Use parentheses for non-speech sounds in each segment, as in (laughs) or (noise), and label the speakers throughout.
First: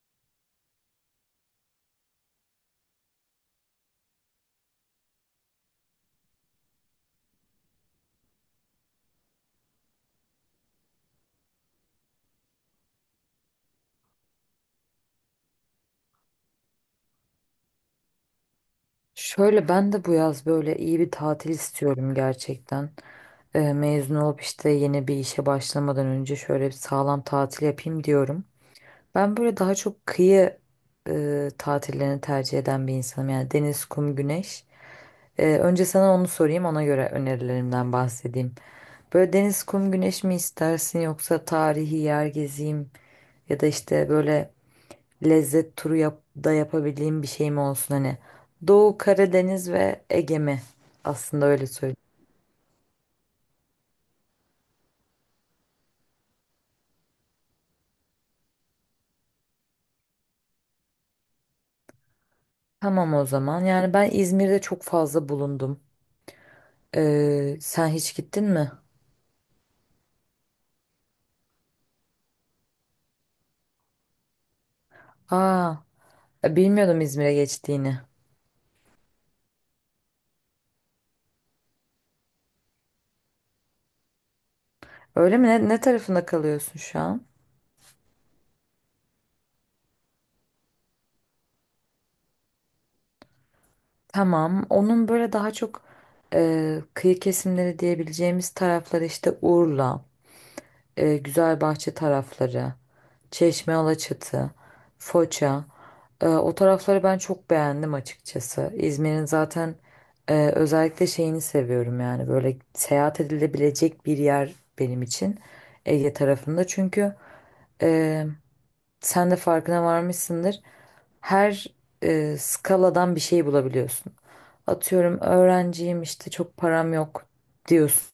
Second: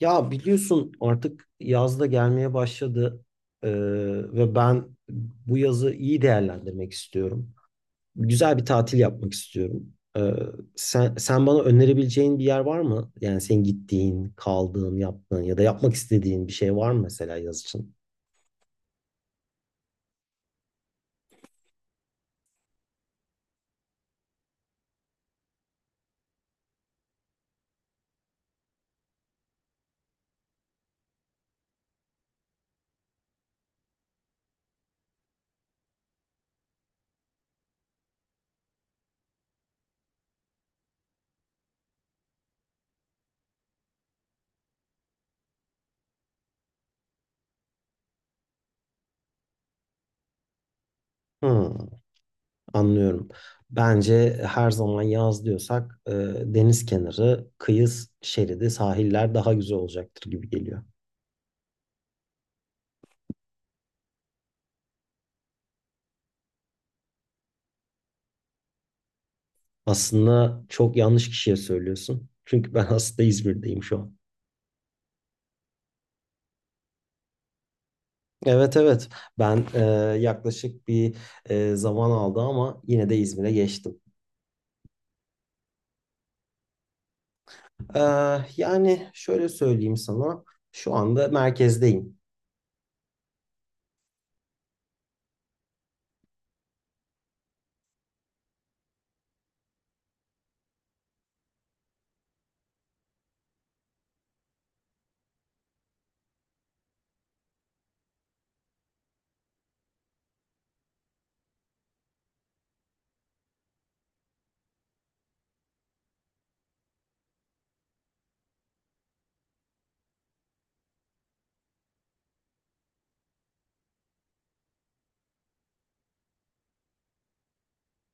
Speaker 1: Ya biliyorsun artık yaz da gelmeye başladı. Ee, Ve ben bu yazı iyi değerlendirmek istiyorum. Güzel bir tatil yapmak istiyorum. Sen bana önerebileceğin bir yer var mı? Yani senin gittiğin, kaldığın, yaptığın ya da yapmak istediğin bir şey var mı mesela yaz için?
Speaker 2: Şöyle ben de bu yaz böyle iyi bir tatil istiyorum gerçekten. Mezun olup işte yeni bir işe başlamadan önce şöyle bir sağlam tatil yapayım diyorum. Ben böyle daha çok kıyı tatillerini tercih eden bir insanım. Yani deniz, kum, güneş. Önce sana onu sorayım, ona göre önerilerimden bahsedeyim. Böyle deniz, kum, güneş mi istersin yoksa tarihi yer gezeyim ya da işte böyle lezzet turu yap da yapabildiğim bir şey mi olsun hani. Doğu Karadeniz ve Ege mi? Aslında öyle
Speaker 1: Hmm,
Speaker 2: söyleyeyim.
Speaker 1: anlıyorum. Bence her zaman yaz diyorsak deniz kenarı, kıyı şeridi, sahiller daha güzel olacaktır gibi geliyor.
Speaker 2: Tamam o zaman. Yani ben İzmir'de çok fazla bulundum. Sen hiç gittin mi?
Speaker 1: Aslında çok yanlış kişiye söylüyorsun. Çünkü ben (laughs) aslında İzmir'deyim şu an.
Speaker 2: Aa, bilmiyordum İzmir'e geçtiğini.
Speaker 1: Evet evet, ben yaklaşık bir zaman aldı ama yine de İzmir'e geçtim.
Speaker 2: Öyle mi? Ne tarafında kalıyorsun şu an?
Speaker 1: E, yani şöyle söyleyeyim sana, şu anda merkezdeyim.
Speaker 2: Tamam. Onun böyle daha çok kıyı kesimleri diyebileceğimiz tarafları işte Urla, Güzelbahçe tarafları. Çeşme, Alaçatı, Foça. O tarafları ben çok beğendim açıkçası. İzmir'in zaten özellikle şeyini seviyorum yani böyle seyahat edilebilecek bir yer benim için Ege tarafında. Çünkü e, sen de farkına varmışsındır. Her skaladan bir şey bulabiliyorsun. Atıyorum öğrenciyim işte çok param yok diyorsun.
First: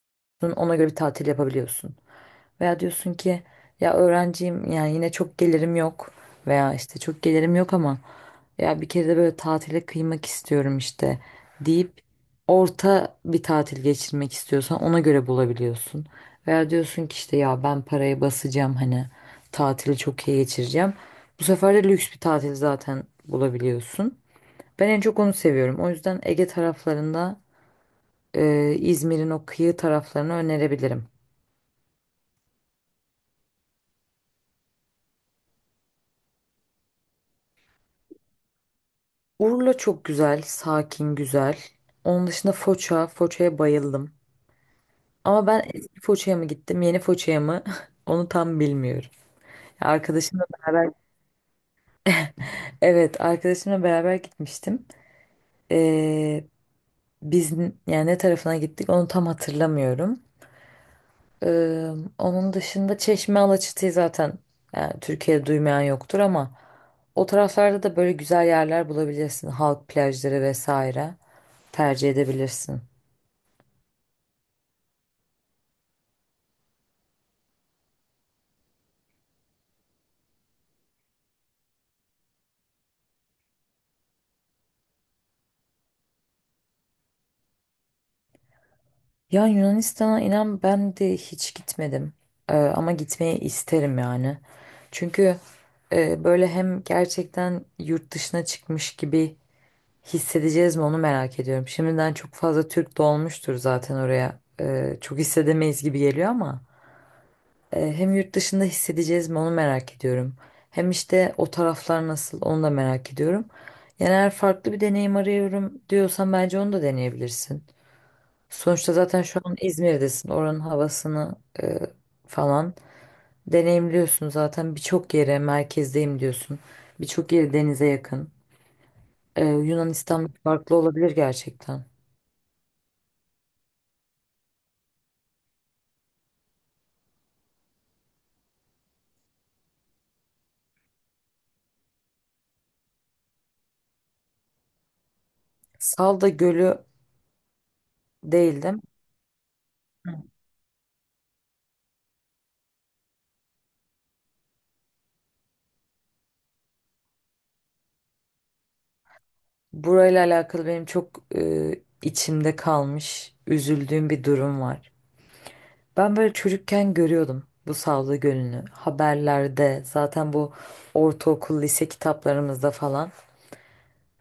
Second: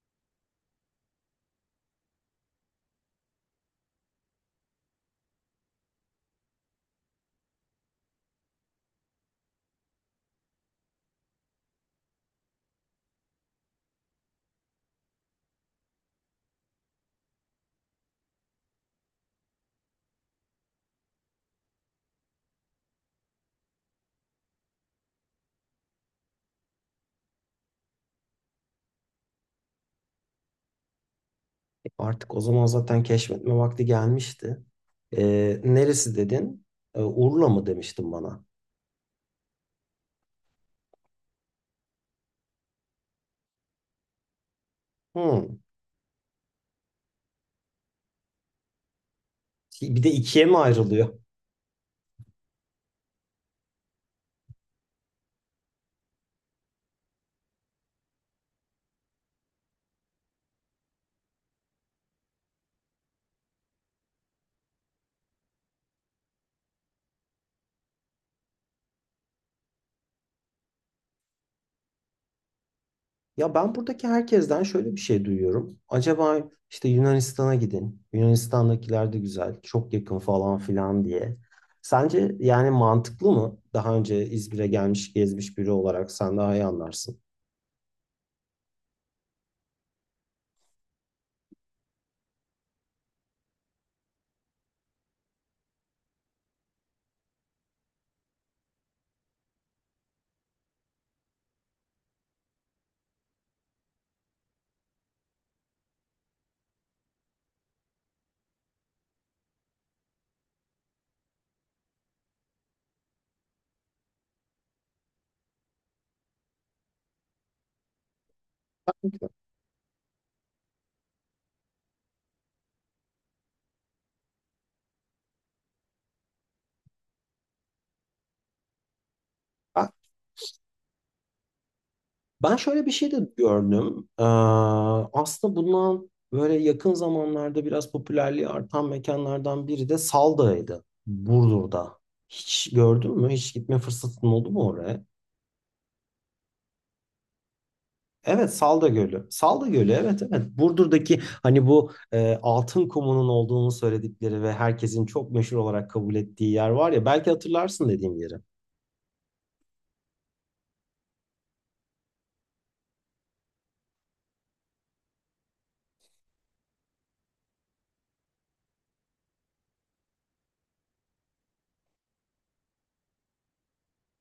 Speaker 2: Ona göre bir tatil yapabiliyorsun. Veya diyorsun ki ya öğrenciyim yani yine çok gelirim yok veya işte çok gelirim yok ama ya bir kere de böyle tatile kıymak istiyorum işte deyip orta bir tatil geçirmek istiyorsan ona göre bulabiliyorsun. Veya diyorsun ki işte ya ben parayı basacağım hani tatili çok iyi geçireceğim. Bu sefer de lüks bir tatil zaten bulabiliyorsun. Ben en çok onu seviyorum. O yüzden Ege taraflarında İzmir'in o kıyı taraflarını önerebilirim.
Speaker 1: Artık o zaman zaten keşfetme vakti gelmişti. E, neresi dedin? E, Urla mı demiştin bana?
Speaker 2: Urla çok güzel, sakin, güzel. Onun dışında Foça, Foça'ya bayıldım. Ama
Speaker 1: Hmm.
Speaker 2: ben eski Foça'ya mı gittim, yeni Foça'ya mı? (laughs) Onu tam bilmiyorum.
Speaker 1: Bir de
Speaker 2: Arkadaşımla
Speaker 1: ikiye mi
Speaker 2: beraber,
Speaker 1: ayrılıyor?
Speaker 2: evet, arkadaşımla beraber gitmiştim. Ee, Biz yani ne tarafına gittik onu tam hatırlamıyorum. Ee, Onun dışında Çeşme Alaçatı'yı zaten yani Türkiye'de duymayan yoktur ama o taraflarda da böyle güzel yerler bulabilirsin. Halk plajları vesaire tercih edebilirsin.
Speaker 1: Ya ben buradaki herkesten şöyle bir şey duyuyorum. Acaba işte Yunanistan'a gidin, Yunanistan'dakiler de güzel, çok yakın falan filan diye. Sence yani mantıklı mı? Daha önce İzmir'e gelmiş, gezmiş biri olarak sen daha iyi anlarsın.
Speaker 2: Ya Yunanistan'a inan ben de hiç gitmedim. Ama gitmeyi isterim yani. Çünkü böyle hem gerçekten yurt dışına çıkmış gibi hissedeceğiz mi onu merak ediyorum. Şimdiden çok fazla Türk dolmuştur zaten oraya. Çok hissedemeyiz gibi geliyor ama hem yurt dışında hissedeceğiz mi onu merak ediyorum. Hem işte o taraflar nasıl onu da merak ediyorum. Yani eğer farklı bir deneyim arıyorum diyorsan bence onu da deneyebilirsin. Sonuçta zaten şu an İzmir'desin. Oranın havasını e, falan deneyimliyorsun zaten. Birçok yere merkezdeyim diyorsun. Birçok yeri denize yakın.
Speaker 1: Ben
Speaker 2: Yunanistan farklı olabilir gerçekten.
Speaker 1: ben şöyle bir şey de gördüm. Aslında bundan böyle yakın zamanlarda biraz popülerliği artan mekanlardan biri de Salda'ydı, Burdur'da. Hiç gördün mü? Hiç gitme fırsatın oldu mu oraya?
Speaker 2: Salda Gölü
Speaker 1: Evet
Speaker 2: değildim.
Speaker 1: Salda Gölü. Salda Gölü, evet evet. Burdur'daki hani bu altın kumunun olduğunu söyledikleri ve herkesin çok meşhur olarak kabul ettiği yer var ya, belki hatırlarsın dediğim yeri.
Speaker 2: Burayla alakalı benim çok içimde kalmış, üzüldüğüm bir durum var. Ben böyle çocukken görüyordum bu Salda Gölü'nü. Haberlerde zaten bu ortaokul, lise kitaplarımızda falan.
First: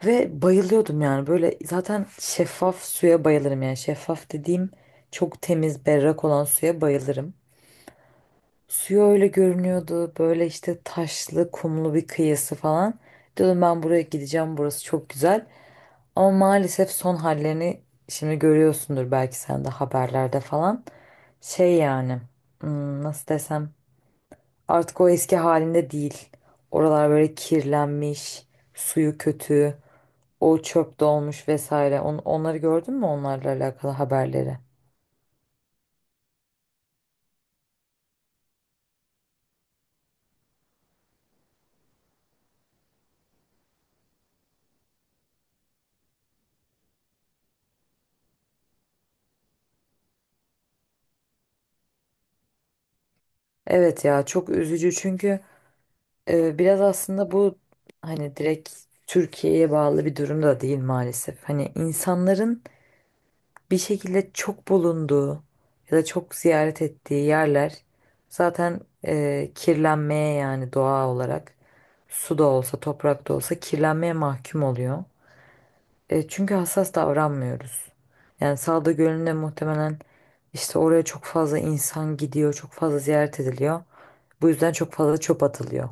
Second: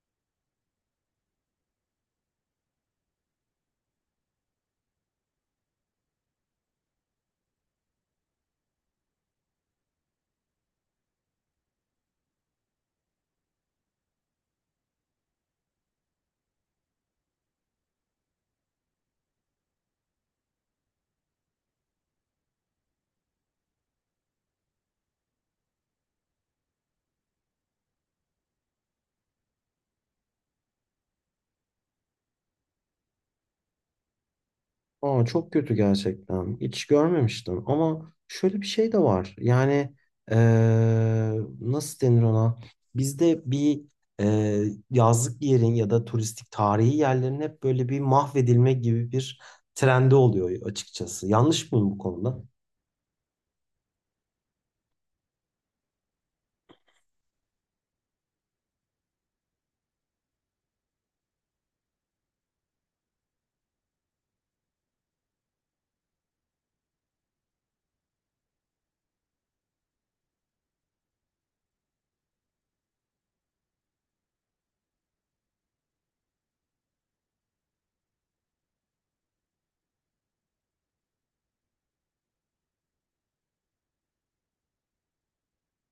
Speaker 2: Ve bayılıyordum yani böyle zaten şeffaf suya bayılırım yani şeffaf dediğim çok temiz berrak olan suya bayılırım. Suyu öyle görünüyordu böyle işte taşlı kumlu bir kıyısı falan. Dedim ben buraya gideceğim burası çok güzel. Ama maalesef son hallerini şimdi görüyorsundur belki sen de haberlerde falan. Şey yani nasıl desem artık o eski halinde değil. Oralar böyle kirlenmiş, suyu kötü. O çöp dolmuş vesaire. Onları gördün mü onlarla alakalı haberleri?
Speaker 1: Aa, çok kötü gerçekten. Hiç görmemiştim ama şöyle bir şey de var. Yani e, nasıl denir ona? Bizde bir e, yazlık yerin ya da turistik tarihi yerlerin hep böyle bir mahvedilme gibi bir trendi oluyor açıkçası. Yanlış mıyım bu konuda?
Speaker 2: Evet ya çok üzücü çünkü biraz aslında bu hani direkt Türkiye'ye bağlı bir durum da değil maalesef. Hani insanların bir şekilde çok bulunduğu ya da çok ziyaret ettiği yerler zaten kirlenmeye yani doğa olarak su da olsa toprak da olsa kirlenmeye mahkum oluyor. Çünkü hassas davranmıyoruz. Yani Salda Gölü'nde muhtemelen işte oraya çok fazla insan gidiyor, çok fazla ziyaret ediliyor. Bu yüzden çok fazla çöp atılıyor.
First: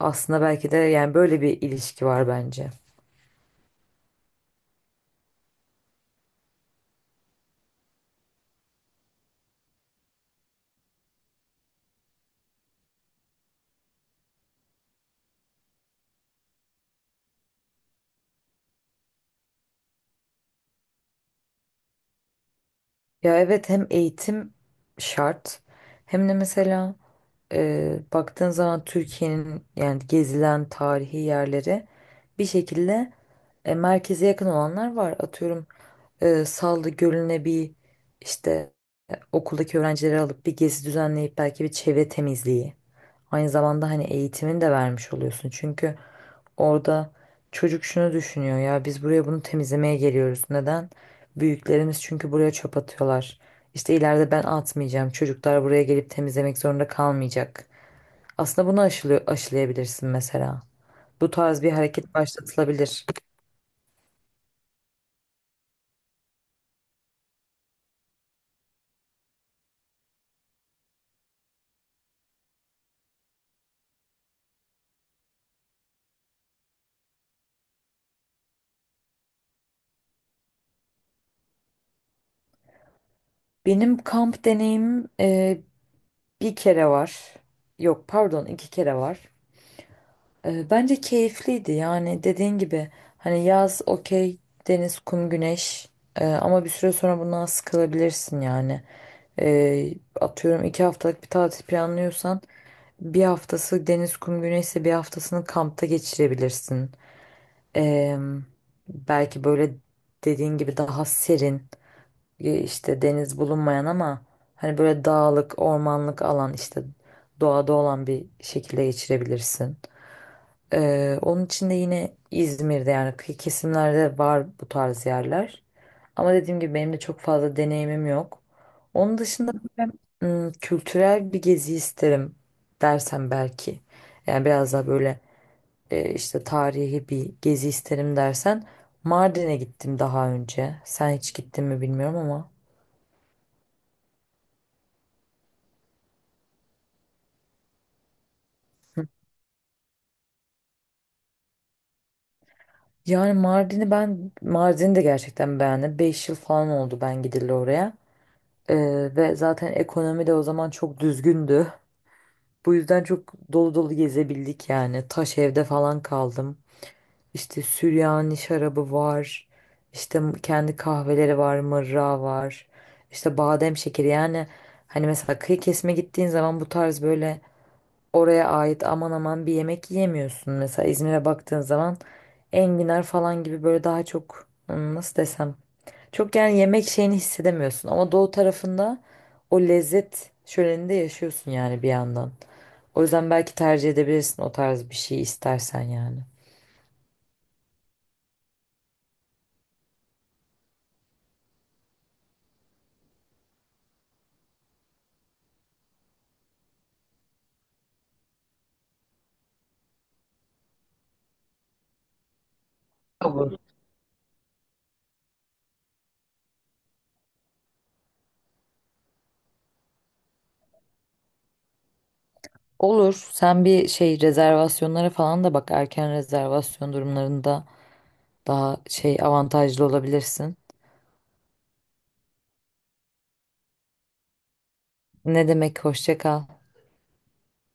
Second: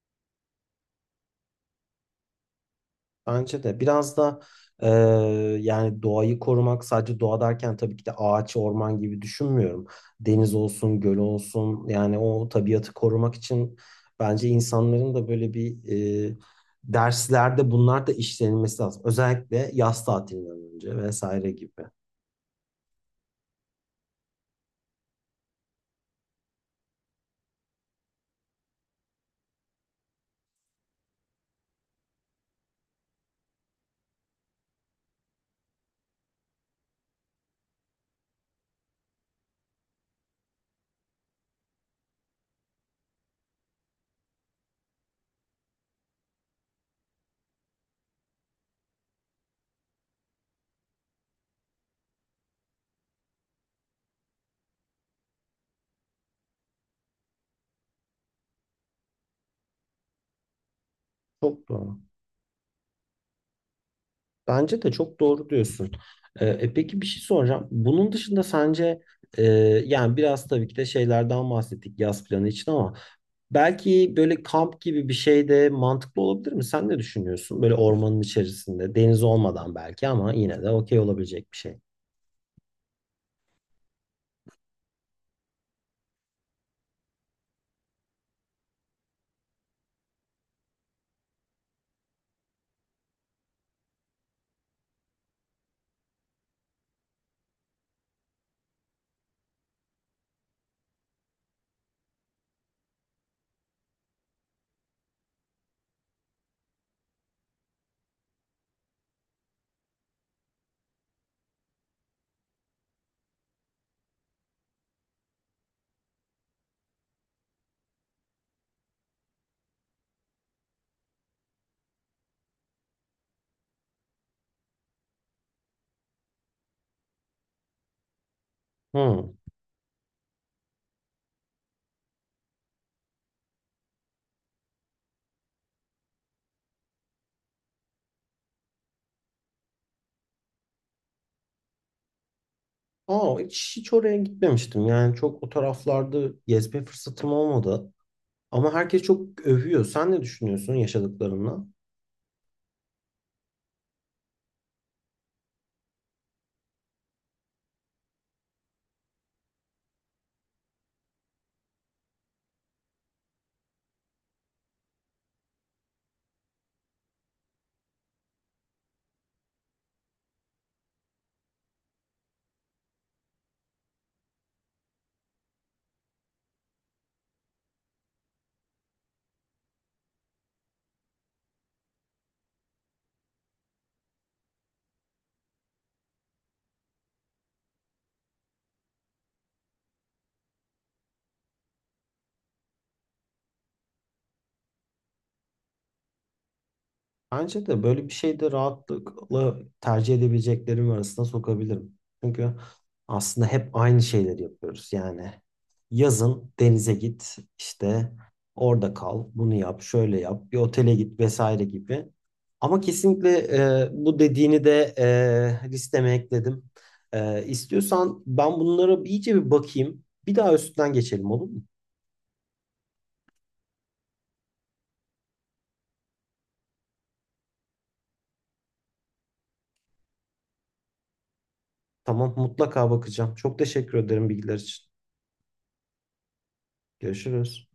Speaker 2: Aslında belki de yani böyle bir ilişki var bence.
Speaker 1: Bence de biraz da e, yani doğayı korumak, sadece doğa derken tabii ki de ağaç, orman gibi düşünmüyorum. Deniz olsun, göl olsun, yani o tabiatı korumak için bence insanların da böyle bir e, derslerde bunlar da işlenilmesi lazım. Özellikle yaz tatilinden önce vesaire gibi.
Speaker 2: Ya evet hem eğitim şart hem de mesela baktığın zaman Türkiye'nin yani gezilen tarihi yerleri bir şekilde merkeze yakın olanlar var. Atıyorum Sallı Gölü'ne bir işte okuldaki öğrencileri alıp bir gezi düzenleyip belki bir çevre temizliği. Aynı zamanda hani eğitimini de vermiş oluyorsun. Çünkü orada çocuk şunu düşünüyor ya biz buraya bunu temizlemeye geliyoruz. Neden? Büyüklerimiz çünkü buraya çöp atıyorlar. İşte ileride ben atmayacağım. Çocuklar buraya gelip temizlemek zorunda kalmayacak. Aslında bunu aşılayabilirsin mesela. Bu tarz
Speaker 1: Çok
Speaker 2: bir
Speaker 1: doğru.
Speaker 2: hareket başlatılabilir.
Speaker 1: Bence de çok doğru diyorsun. Peki bir şey soracağım. Bunun dışında sence e, yani biraz tabii ki de şeylerden bahsettik yaz planı için ama belki böyle kamp gibi bir şey de mantıklı olabilir mi? Sen ne düşünüyorsun? Böyle ormanın içerisinde, deniz olmadan belki ama yine de okey olabilecek bir şey.
Speaker 2: Benim kamp deneyimim bir kere var. Yok pardon 2 kere var. Bence keyifliydi yani dediğin gibi hani yaz okey deniz kum güneş. Ama bir süre sonra bundan sıkılabilirsin yani. Ee, Atıyorum 2 haftalık bir tatil planlıyorsan bir haftası deniz kum güneşse bir haftasını kampta geçirebilirsin. Ee, Belki böyle dediğin gibi daha serin işte deniz bulunmayan ama hani böyle dağlık, ormanlık alan işte doğada olan bir şekilde geçirebilirsin. Onun için de yine İzmir'de yani kıyı kesimlerde var bu tarz yerler. Ama dediğim gibi benim de çok fazla deneyimim yok. Onun
Speaker 1: Hmm.
Speaker 2: dışında kültürel bir gezi isterim dersen belki. Yani biraz daha böyle işte tarihi bir gezi isterim dersen Mardin'e gittim daha önce. Sen hiç gittin mi bilmiyorum ama.
Speaker 1: Aa, hiç oraya gitmemiştim. Yani çok o taraflarda gezme fırsatım olmadı. Ama herkes çok övüyor. Sen ne düşünüyorsun yaşadıklarından?
Speaker 2: Yani Mardin'i ben Mardin'i de gerçekten beğendim. 5 yıl falan oldu ben gidildi oraya. Ee, Ve zaten ekonomi de o zaman çok düzgündü. Bu yüzden çok dolu dolu gezebildik yani. Taş evde falan kaldım. İşte Süryani şarabı var. İşte kendi kahveleri var, mırra var. İşte badem şekeri yani hani mesela kıyı kesme gittiğin zaman bu tarz böyle oraya ait aman aman bir yemek yiyemiyorsun. Mesela İzmir'e baktığın zaman enginar falan gibi böyle daha çok nasıl desem çok yani yemek şeyini hissedemiyorsun ama doğu tarafında o lezzet şöleninde yaşıyorsun yani bir yandan. O yüzden belki tercih edebilirsin o tarz bir şey istersen yani.
Speaker 1: Bence de böyle bir şey de rahatlıkla tercih edebileceklerim arasına sokabilirim. Çünkü aslında hep aynı şeyleri yapıyoruz. Yani yazın denize git, işte orada kal, bunu yap, şöyle yap, bir otele git vesaire gibi. Ama kesinlikle
Speaker 2: Olur.
Speaker 1: bu dediğini de listeme ekledim. E, istiyorsan ben bunlara bir- iyice bir bakayım. Bir daha üstünden geçelim, olur mu?
Speaker 2: Olur. Sen bir şey rezervasyonlara falan da bak. Erken rezervasyon durumlarında daha şey avantajlı olabilirsin.
Speaker 1: Tamam, mutlaka bakacağım. Çok teşekkür ederim bilgiler için.
Speaker 2: Ne demek hoşça kal.
Speaker 1: Görüşürüz.